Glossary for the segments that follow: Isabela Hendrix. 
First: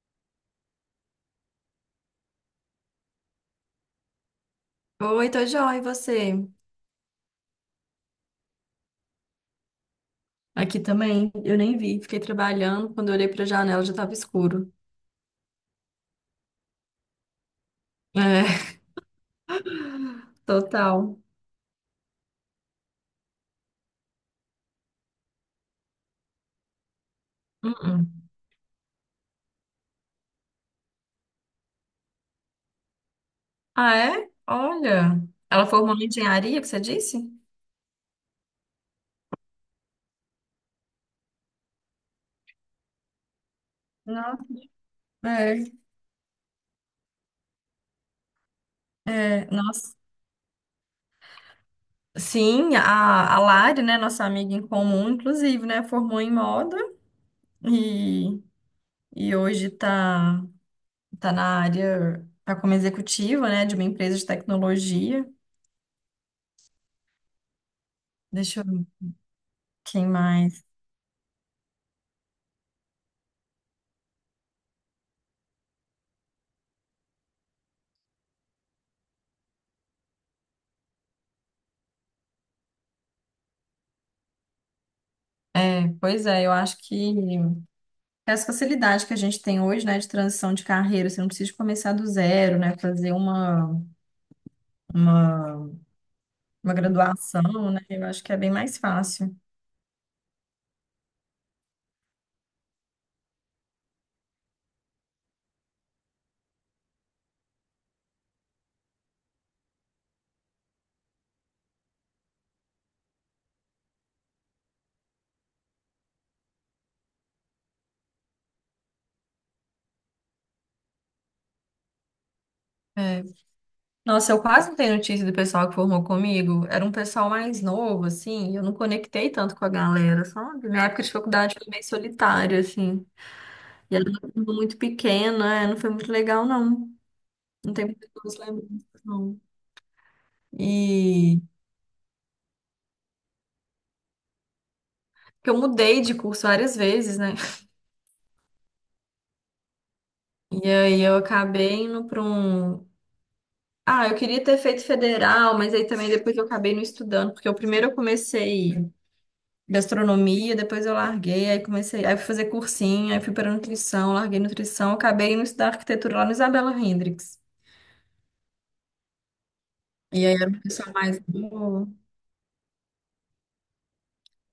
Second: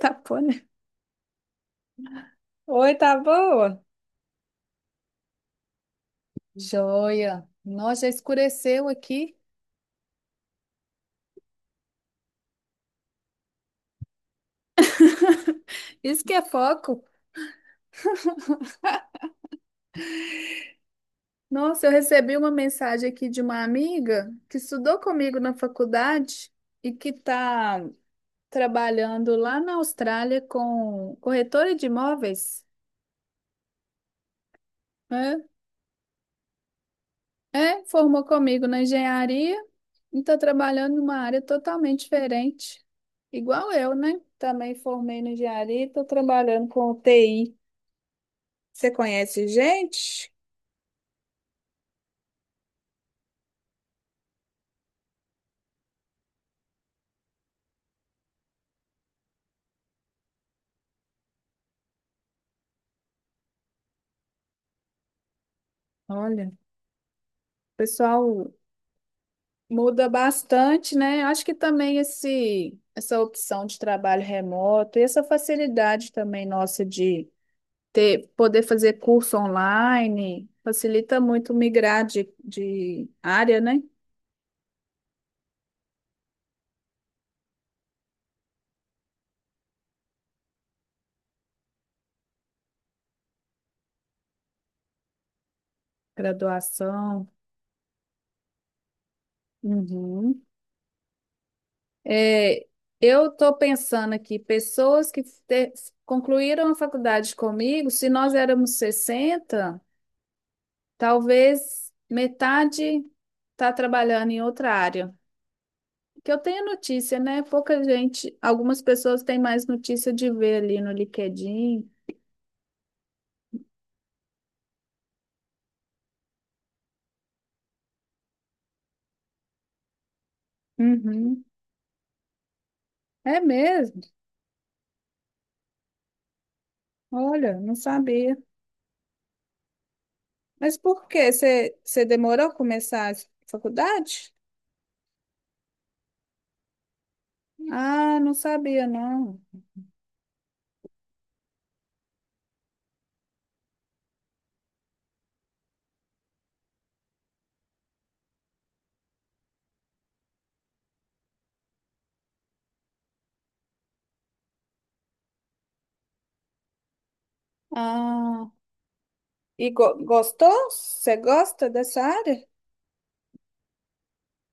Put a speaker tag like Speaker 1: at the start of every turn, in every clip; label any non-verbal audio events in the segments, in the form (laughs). Speaker 1: Tá bom, né? Oi, tá boa?
Speaker 2: Oi, tô joia, e você?
Speaker 1: Joia! Nossa, já escureceu aqui.
Speaker 2: Aqui também, eu nem vi, fiquei trabalhando, quando eu olhei pra janela já tava escuro.
Speaker 1: Isso que é foco.
Speaker 2: É, (laughs) total.
Speaker 1: Nossa, eu recebi uma mensagem aqui de uma amiga que estudou comigo na faculdade e que tá
Speaker 2: Uh-uh.
Speaker 1: trabalhando lá na Austrália com corretora de imóveis.
Speaker 2: Ah, é? Olha,
Speaker 1: É,
Speaker 2: ela formou em engenharia, que você disse?
Speaker 1: é, formou comigo na engenharia e tá trabalhando numa área totalmente diferente. Igual eu, né?
Speaker 2: Não.
Speaker 1: Também formei na
Speaker 2: É,
Speaker 1: engenharia e tô trabalhando com TI. Você conhece
Speaker 2: é, nossa.
Speaker 1: gente?
Speaker 2: Sim, a Lari, né, nossa amiga em comum, inclusive, né, formou em moda e, e hoje tá na área, tá como executiva, né, de uma empresa de tecnologia.
Speaker 1: Olha, o pessoal
Speaker 2: Deixa eu ver quem
Speaker 1: muda
Speaker 2: mais.
Speaker 1: bastante, né? Acho que também essa opção de trabalho remoto e essa facilidade também nossa de ter, poder fazer curso online facilita muito migrar de área, né?
Speaker 2: É, pois é, eu acho que essa facilidade que a gente tem hoje, né, de transição de carreira, você não precisa começar do zero, né, fazer uma, uma
Speaker 1: Graduação.
Speaker 2: graduação, né, eu acho que é bem mais fácil.
Speaker 1: Uhum. É, eu estou pensando aqui, pessoas concluíram a faculdade comigo. Se nós éramos 60, talvez metade está trabalhando em outra área. Que eu tenho notícia, né? Pouca gente, algumas pessoas têm mais notícia de ver ali no LinkedIn.
Speaker 2: É. Nossa, eu quase não tenho notícia do pessoal que formou comigo. Era um pessoal mais novo, assim, e eu não conectei tanto com a galera, sabe? Minha época de
Speaker 1: Uhum.
Speaker 2: faculdade foi bem solitária, assim.
Speaker 1: É
Speaker 2: E
Speaker 1: mesmo?
Speaker 2: era uma turma muito pequena, é, não foi muito legal, não.
Speaker 1: Olha,
Speaker 2: Não
Speaker 1: não
Speaker 2: tem
Speaker 1: sabia.
Speaker 2: muitas lembranças, não.
Speaker 1: Mas por quê?
Speaker 2: E
Speaker 1: Você demorou a começar a faculdade?
Speaker 2: porque eu mudei de curso várias vezes, né?
Speaker 1: Ah, não sabia, não.
Speaker 2: E aí eu acabei indo para um. Ah, eu queria ter feito federal, mas aí também depois eu acabei não estudando, porque eu primeiro eu comecei gastronomia, depois eu larguei, aí comecei, aí eu fui fazer cursinho, aí fui para nutrição, larguei nutrição, acabei indo estudar arquitetura lá no Isabela Hendrix.
Speaker 1: Ah, e
Speaker 2: E aí era um
Speaker 1: gostou?
Speaker 2: pessoal
Speaker 1: Você
Speaker 2: mais
Speaker 1: gosta
Speaker 2: novo.
Speaker 1: dessa área?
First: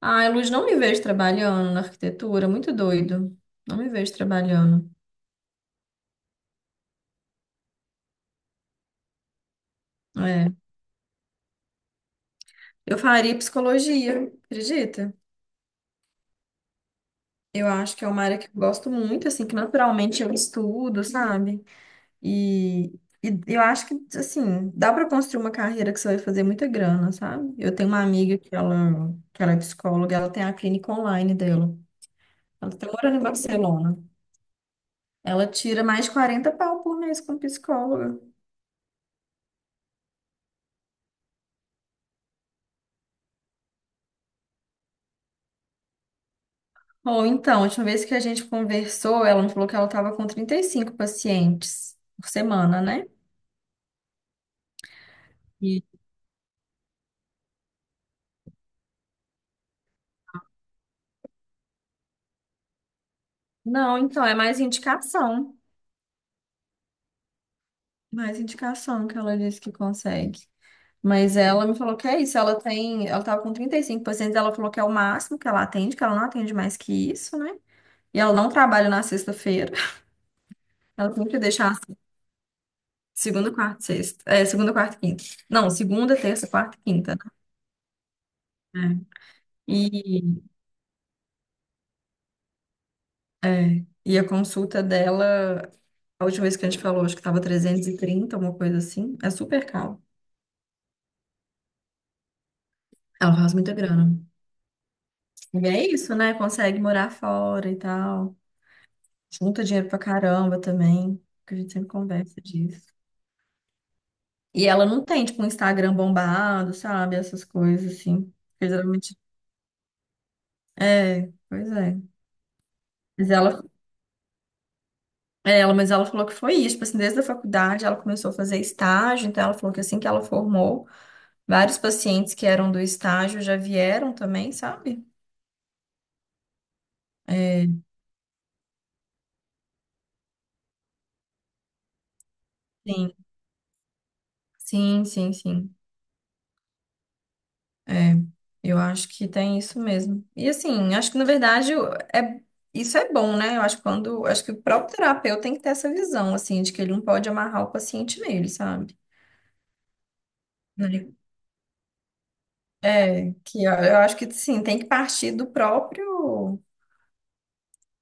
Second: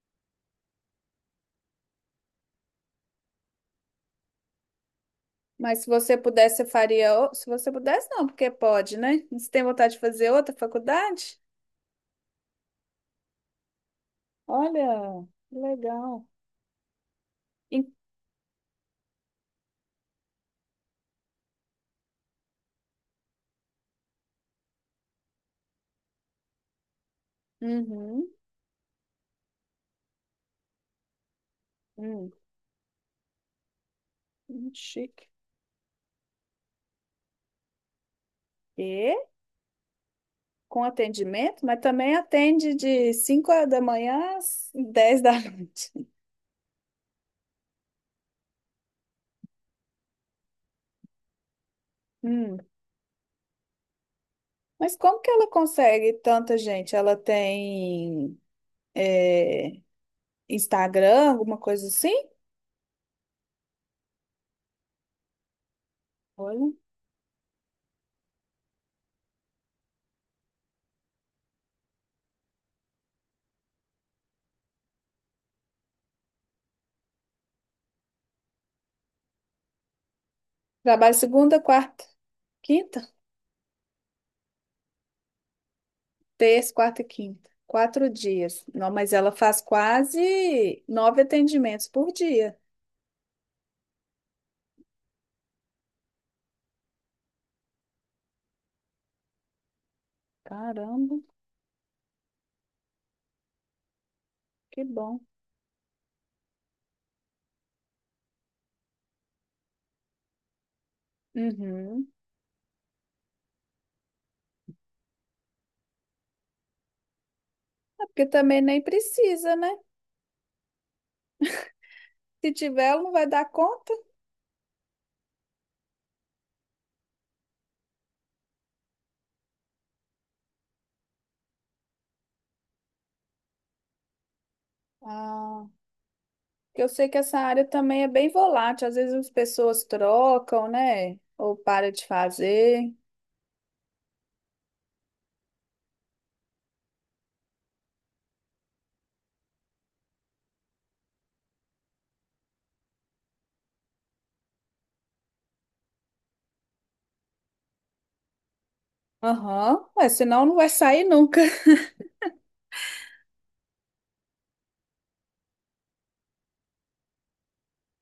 Speaker 2: Ai, Luz, não me vejo trabalhando na arquitetura, muito doido. Não me vejo trabalhando.
Speaker 1: Mas se você pudesse, você faria. Se você pudesse, não, porque pode, né? Você tem vontade de fazer
Speaker 2: É.
Speaker 1: outra faculdade?
Speaker 2: Eu faria psicologia, acredita?
Speaker 1: Olha, que legal.
Speaker 2: Eu
Speaker 1: Em-
Speaker 2: acho que é uma área que eu gosto muito, assim, que naturalmente eu estudo, sabe? E, e eu acho que, assim, dá para construir uma carreira que você vai fazer muita grana, sabe? Eu tenho uma
Speaker 1: Uhum,
Speaker 2: amiga que ela é psicóloga, ela tem a clínica online dela.
Speaker 1: hum,
Speaker 2: Ela está morando em Barcelona.
Speaker 1: chique.
Speaker 2: Ela tira mais de 40 pau por mês como psicóloga.
Speaker 1: E com atendimento, mas também atende de 5 da manhã às 10 da (laughs) noite.
Speaker 2: Ou então, a última vez que a gente conversou, ela me falou que ela estava com 35 pacientes por
Speaker 1: Hum,
Speaker 2: semana, né?
Speaker 1: Mas como que ela
Speaker 2: E,
Speaker 1: consegue tanta gente? Ela tem eh, Instagram, alguma coisa assim?
Speaker 2: não, então, é mais indicação.
Speaker 1: Olha.
Speaker 2: Mais indicação que ela disse que consegue. Mas ela me falou que é isso, ela tem, ela tava com 35%, ela falou que é o máximo que ela atende, que ela não atende mais que isso, né? E ela não trabalha na sexta-feira.
Speaker 1: Trabalho
Speaker 2: Ela sempre
Speaker 1: segunda,
Speaker 2: deixa assim,
Speaker 1: quarta, quinta,
Speaker 2: segunda, quarta, e sexta. É, segunda, quarta e quinta. Não, segunda, terça,
Speaker 1: terça,
Speaker 2: quarta e
Speaker 1: quarta e
Speaker 2: quinta,
Speaker 1: quinta. 4 dias. Não,
Speaker 2: né?
Speaker 1: mas ela faz
Speaker 2: É. E,
Speaker 1: quase nove atendimentos por dia.
Speaker 2: a consulta dela, a última vez que a gente falou, acho que tava 330, uma coisa assim. É super caro.
Speaker 1: Caramba,
Speaker 2: Ela faz muita grana.
Speaker 1: que bom.
Speaker 2: E é isso, né? Consegue morar fora e tal. Junta dinheiro pra caramba também, que a gente sempre
Speaker 1: Uhum.
Speaker 2: conversa disso. E ela não tem, tipo, um Instagram bombado, sabe? Essas coisas,
Speaker 1: É.
Speaker 2: assim.
Speaker 1: Porque também
Speaker 2: Porque
Speaker 1: nem
Speaker 2: geralmente.
Speaker 1: precisa, né?
Speaker 2: É, pois é.
Speaker 1: Se tiver, ela não vai
Speaker 2: Mas
Speaker 1: dar conta.
Speaker 2: ela falou que foi isso. Tipo assim, desde a faculdade ela começou a fazer estágio, então ela falou que assim que ela formou, vários pacientes que eram do estágio já vieram também, sabe?
Speaker 1: Ah, porque eu sei que essa área
Speaker 2: É,
Speaker 1: também é bem volátil. Às vezes as pessoas trocam, né? Ou para de fazer.
Speaker 2: sim, sim, sim, sim. É, eu acho que tem isso mesmo. E assim, acho que na verdade é, isso é bom, né? Eu acho que quando, acho que o próprio terapeuta tem que ter essa visão, assim, de que ele não pode amarrar o paciente nele, sabe?
Speaker 1: Aham, mas senão não vai sair
Speaker 2: Né?
Speaker 1: nunca. (laughs)
Speaker 2: É, que eu acho que sim, tem que partir do próprio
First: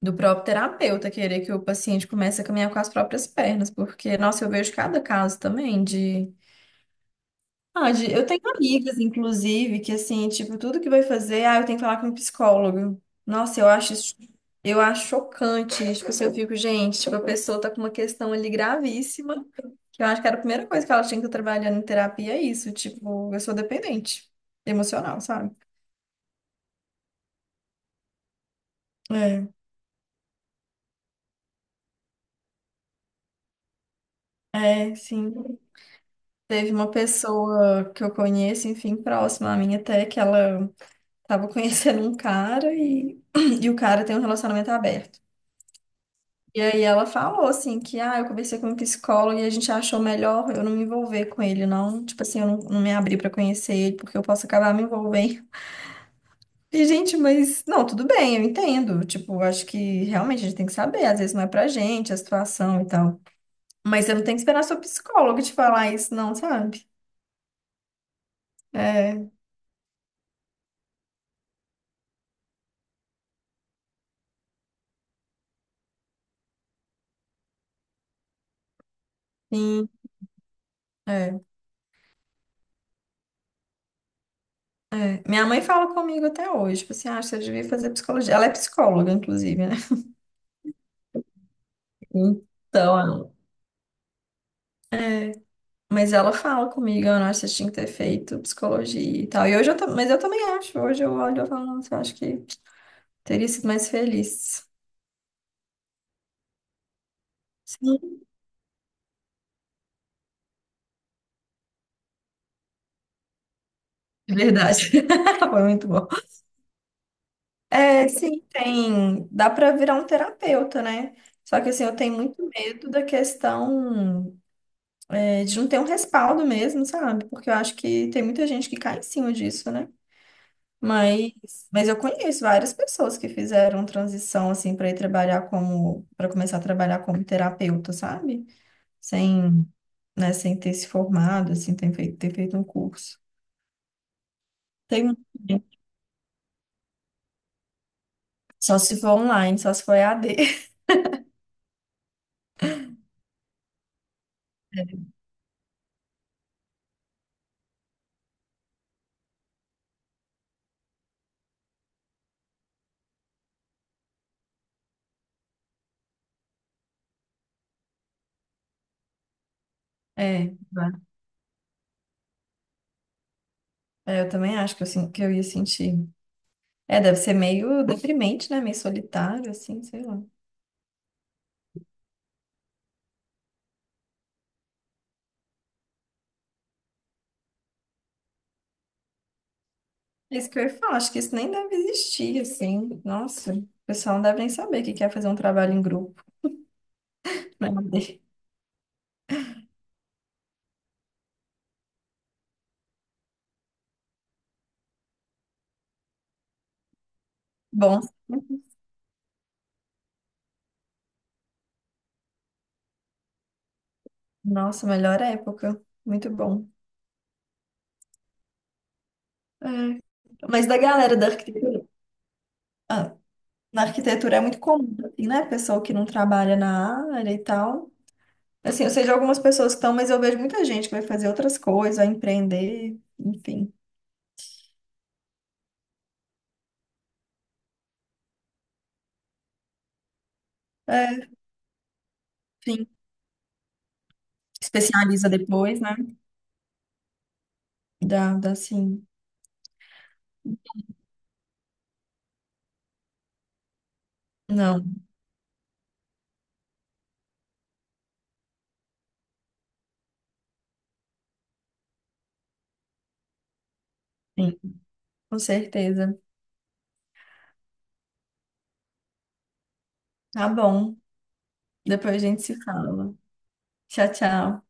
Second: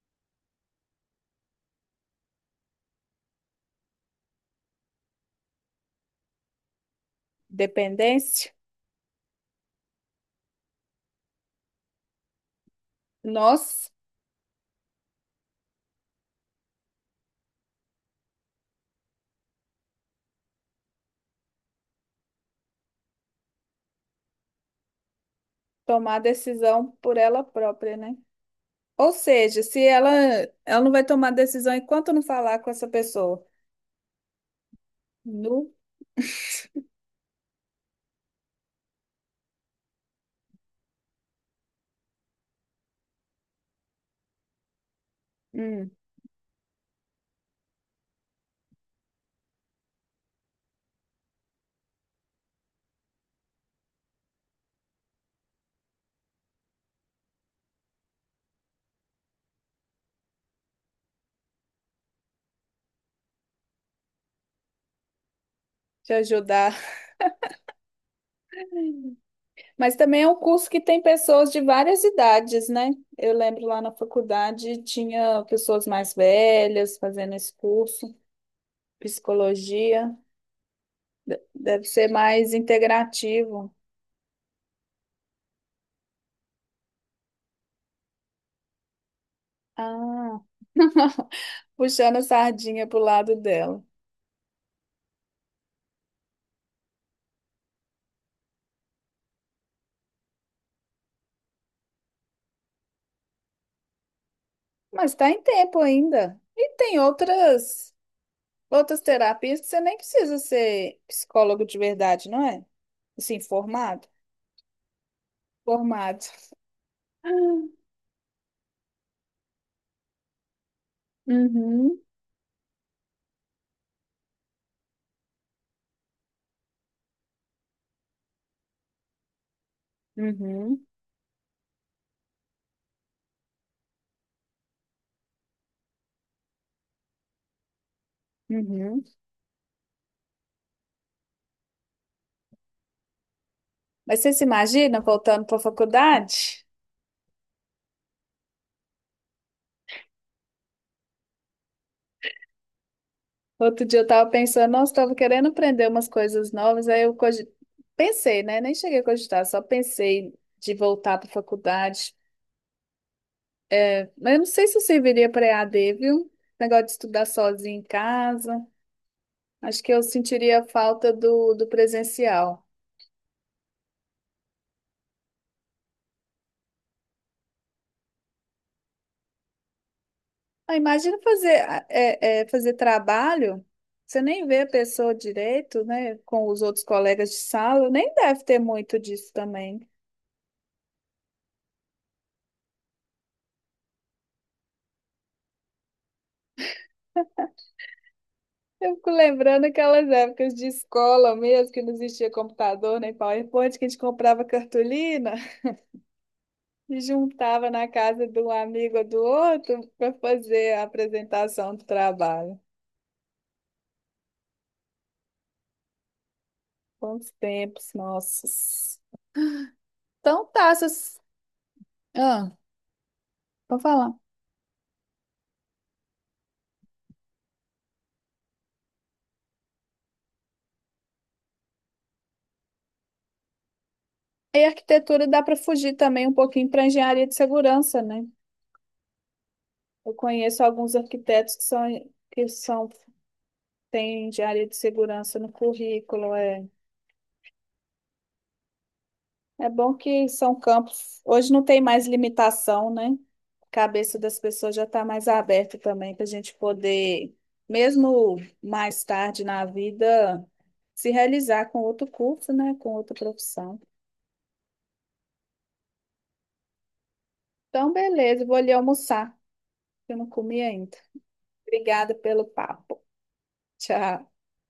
Speaker 2: do próprio terapeuta querer que o paciente comece a caminhar com as próprias pernas, porque, nossa, eu vejo cada caso também de Pode. Eu tenho
Speaker 1: Dependência.
Speaker 2: amigas, inclusive, que assim, tipo, tudo que vai fazer, ah, eu tenho que falar com um psicólogo. Nossa, eu
Speaker 1: Nós
Speaker 2: acho isso, eu acho chocante. Tipo, assim, eu fico, gente, tipo, a pessoa tá com uma questão ali gravíssima, que eu acho que era a primeira coisa que ela tinha que estar trabalhando em terapia, é isso, tipo, eu sou dependente emocional, sabe?
Speaker 1: tomar decisão por ela própria, né? Ou
Speaker 2: É,
Speaker 1: seja, se ela não vai tomar decisão enquanto não falar com essa pessoa.
Speaker 2: é, sim.
Speaker 1: Nu,
Speaker 2: Teve uma pessoa que eu conheço, enfim, próxima a mim até, que ela tava (laughs) conhecendo um cara e, (clears throat) e o cara tem um relacionamento aberto.
Speaker 1: hum,
Speaker 2: E aí ela falou assim que ah, eu conversei com um psicólogo e a gente achou melhor eu não me envolver com ele, não. Tipo assim, eu não, não me abrir pra conhecer ele porque eu posso acabar me envolvendo. (laughs) E, gente, mas não, tudo bem, eu entendo. Tipo, eu acho que realmente a gente tem que saber, às vezes não é pra gente a situação e tal. Mas você não tem que esperar seu psicólogo te falar isso,
Speaker 1: te
Speaker 2: não,
Speaker 1: ajudar.
Speaker 2: sabe? É,
Speaker 1: Mas também é um curso que tem pessoas de várias idades, né? Eu lembro lá na faculdade tinha pessoas mais velhas fazendo esse curso,
Speaker 2: sim,
Speaker 1: psicologia.
Speaker 2: é,
Speaker 1: Deve ser mais integrativo.
Speaker 2: é. Minha mãe fala comigo até hoje, tipo assim, ah, você devia fazer psicologia. Ela é psicóloga, inclusive, né?
Speaker 1: Ah, (laughs) puxando a sardinha pro
Speaker 2: Então,
Speaker 1: lado dela.
Speaker 2: mas ela fala comigo, eu não acho que você tinha que ter feito psicologia e tal. E hoje eu, mas eu também acho, hoje eu olho e falo, nossa, eu acho que teria sido mais feliz.
Speaker 1: Mas está em tempo ainda. E tem outras
Speaker 2: Sim,
Speaker 1: outras terapias que você nem precisa ser psicólogo de verdade, não é? Assim, formado?
Speaker 2: de verdade. (laughs) Foi muito bom.
Speaker 1: Formado. (laughs)
Speaker 2: É, sim, tem. Dá pra virar um terapeuta, né? Só que assim, eu
Speaker 1: Uhum,
Speaker 2: tenho muito medo da questão é, de não ter um respaldo mesmo, sabe? Porque eu acho que tem muita gente que cai em cima disso, né?
Speaker 1: uhum,
Speaker 2: Mas, mas eu conheço várias pessoas que fizeram transição assim para ir trabalhar como para começar a trabalhar como terapeuta, sabe?
Speaker 1: uhum.
Speaker 2: Sem, né, sem ter se formado, assim, ter feito um curso.
Speaker 1: Mas você se imagina
Speaker 2: Tem um-
Speaker 1: voltando para a faculdade?
Speaker 2: Só se for online, só se for EAD.
Speaker 1: Outro dia eu estava pensando, nossa, estava querendo aprender umas coisas novas. Aí eu pensei, né? Nem cheguei a cogitar, só pensei de voltar para a faculdade. Mas eu não sei se eu serviria para EAD, viu? Negócio de estudar sozinho em casa. Acho que eu
Speaker 2: É,
Speaker 1: sentiria
Speaker 2: vai.
Speaker 1: falta do presencial.
Speaker 2: É, eu também acho que eu, que eu ia sentir. É, deve ser meio deprimente, né? Meio solitário, assim, sei lá.
Speaker 1: Ah, imagina fazer, fazer trabalho, você nem vê a pessoa direito, né? Com os outros colegas de sala, nem deve ter muito disso também.
Speaker 2: É isso que eu ia falar, acho que isso nem deve existir, assim. Nossa, o pessoal não deve nem saber o que que é fazer um trabalho em grupo, né?
Speaker 1: Eu fico lembrando aquelas épocas de escola mesmo, que não existia computador nem PowerPoint, que a gente comprava cartolina e juntava na
Speaker 2: Bom.
Speaker 1: casa de um amigo ou do outro para fazer a apresentação do trabalho.
Speaker 2: Nossa, melhor época. Muito bom.
Speaker 1: Quantos tempos, nossos.
Speaker 2: É.
Speaker 1: Então
Speaker 2: Mas
Speaker 1: tá,
Speaker 2: da galera
Speaker 1: essas...
Speaker 2: da arquitetura,
Speaker 1: Ah,
Speaker 2: ah,
Speaker 1: vou
Speaker 2: na
Speaker 1: falar.
Speaker 2: arquitetura é muito comum, assim, né? Pessoa que não trabalha na área e tal. Assim, eu sei de algumas pessoas que estão, mas eu vejo muita gente que vai fazer outras coisas, vai empreender, enfim.
Speaker 1: E arquitetura dá para fugir também um pouquinho para engenharia de segurança, né? Eu conheço alguns
Speaker 2: É,
Speaker 1: arquitetos que são, que
Speaker 2: enfim,
Speaker 1: são, têm engenharia de
Speaker 2: especializa
Speaker 1: segurança no
Speaker 2: depois, né?
Speaker 1: currículo, é.
Speaker 2: Dá, dá sim.
Speaker 1: É bom que são campos. Hoje não tem mais limitação, né? A cabeça das pessoas já
Speaker 2: Não,
Speaker 1: está mais aberta também para a gente poder, mesmo mais tarde na vida, se realizar com outro curso, né? Com outra profissão.
Speaker 2: sim, com certeza.
Speaker 1: Então, beleza, vou ali almoçar, que eu não
Speaker 2: Tá
Speaker 1: comi
Speaker 2: bom.
Speaker 1: ainda. Obrigada
Speaker 2: Depois a gente
Speaker 1: pelo
Speaker 2: se
Speaker 1: papo.
Speaker 2: fala. Tchau,
Speaker 1: Tchau.
Speaker 2: tchau.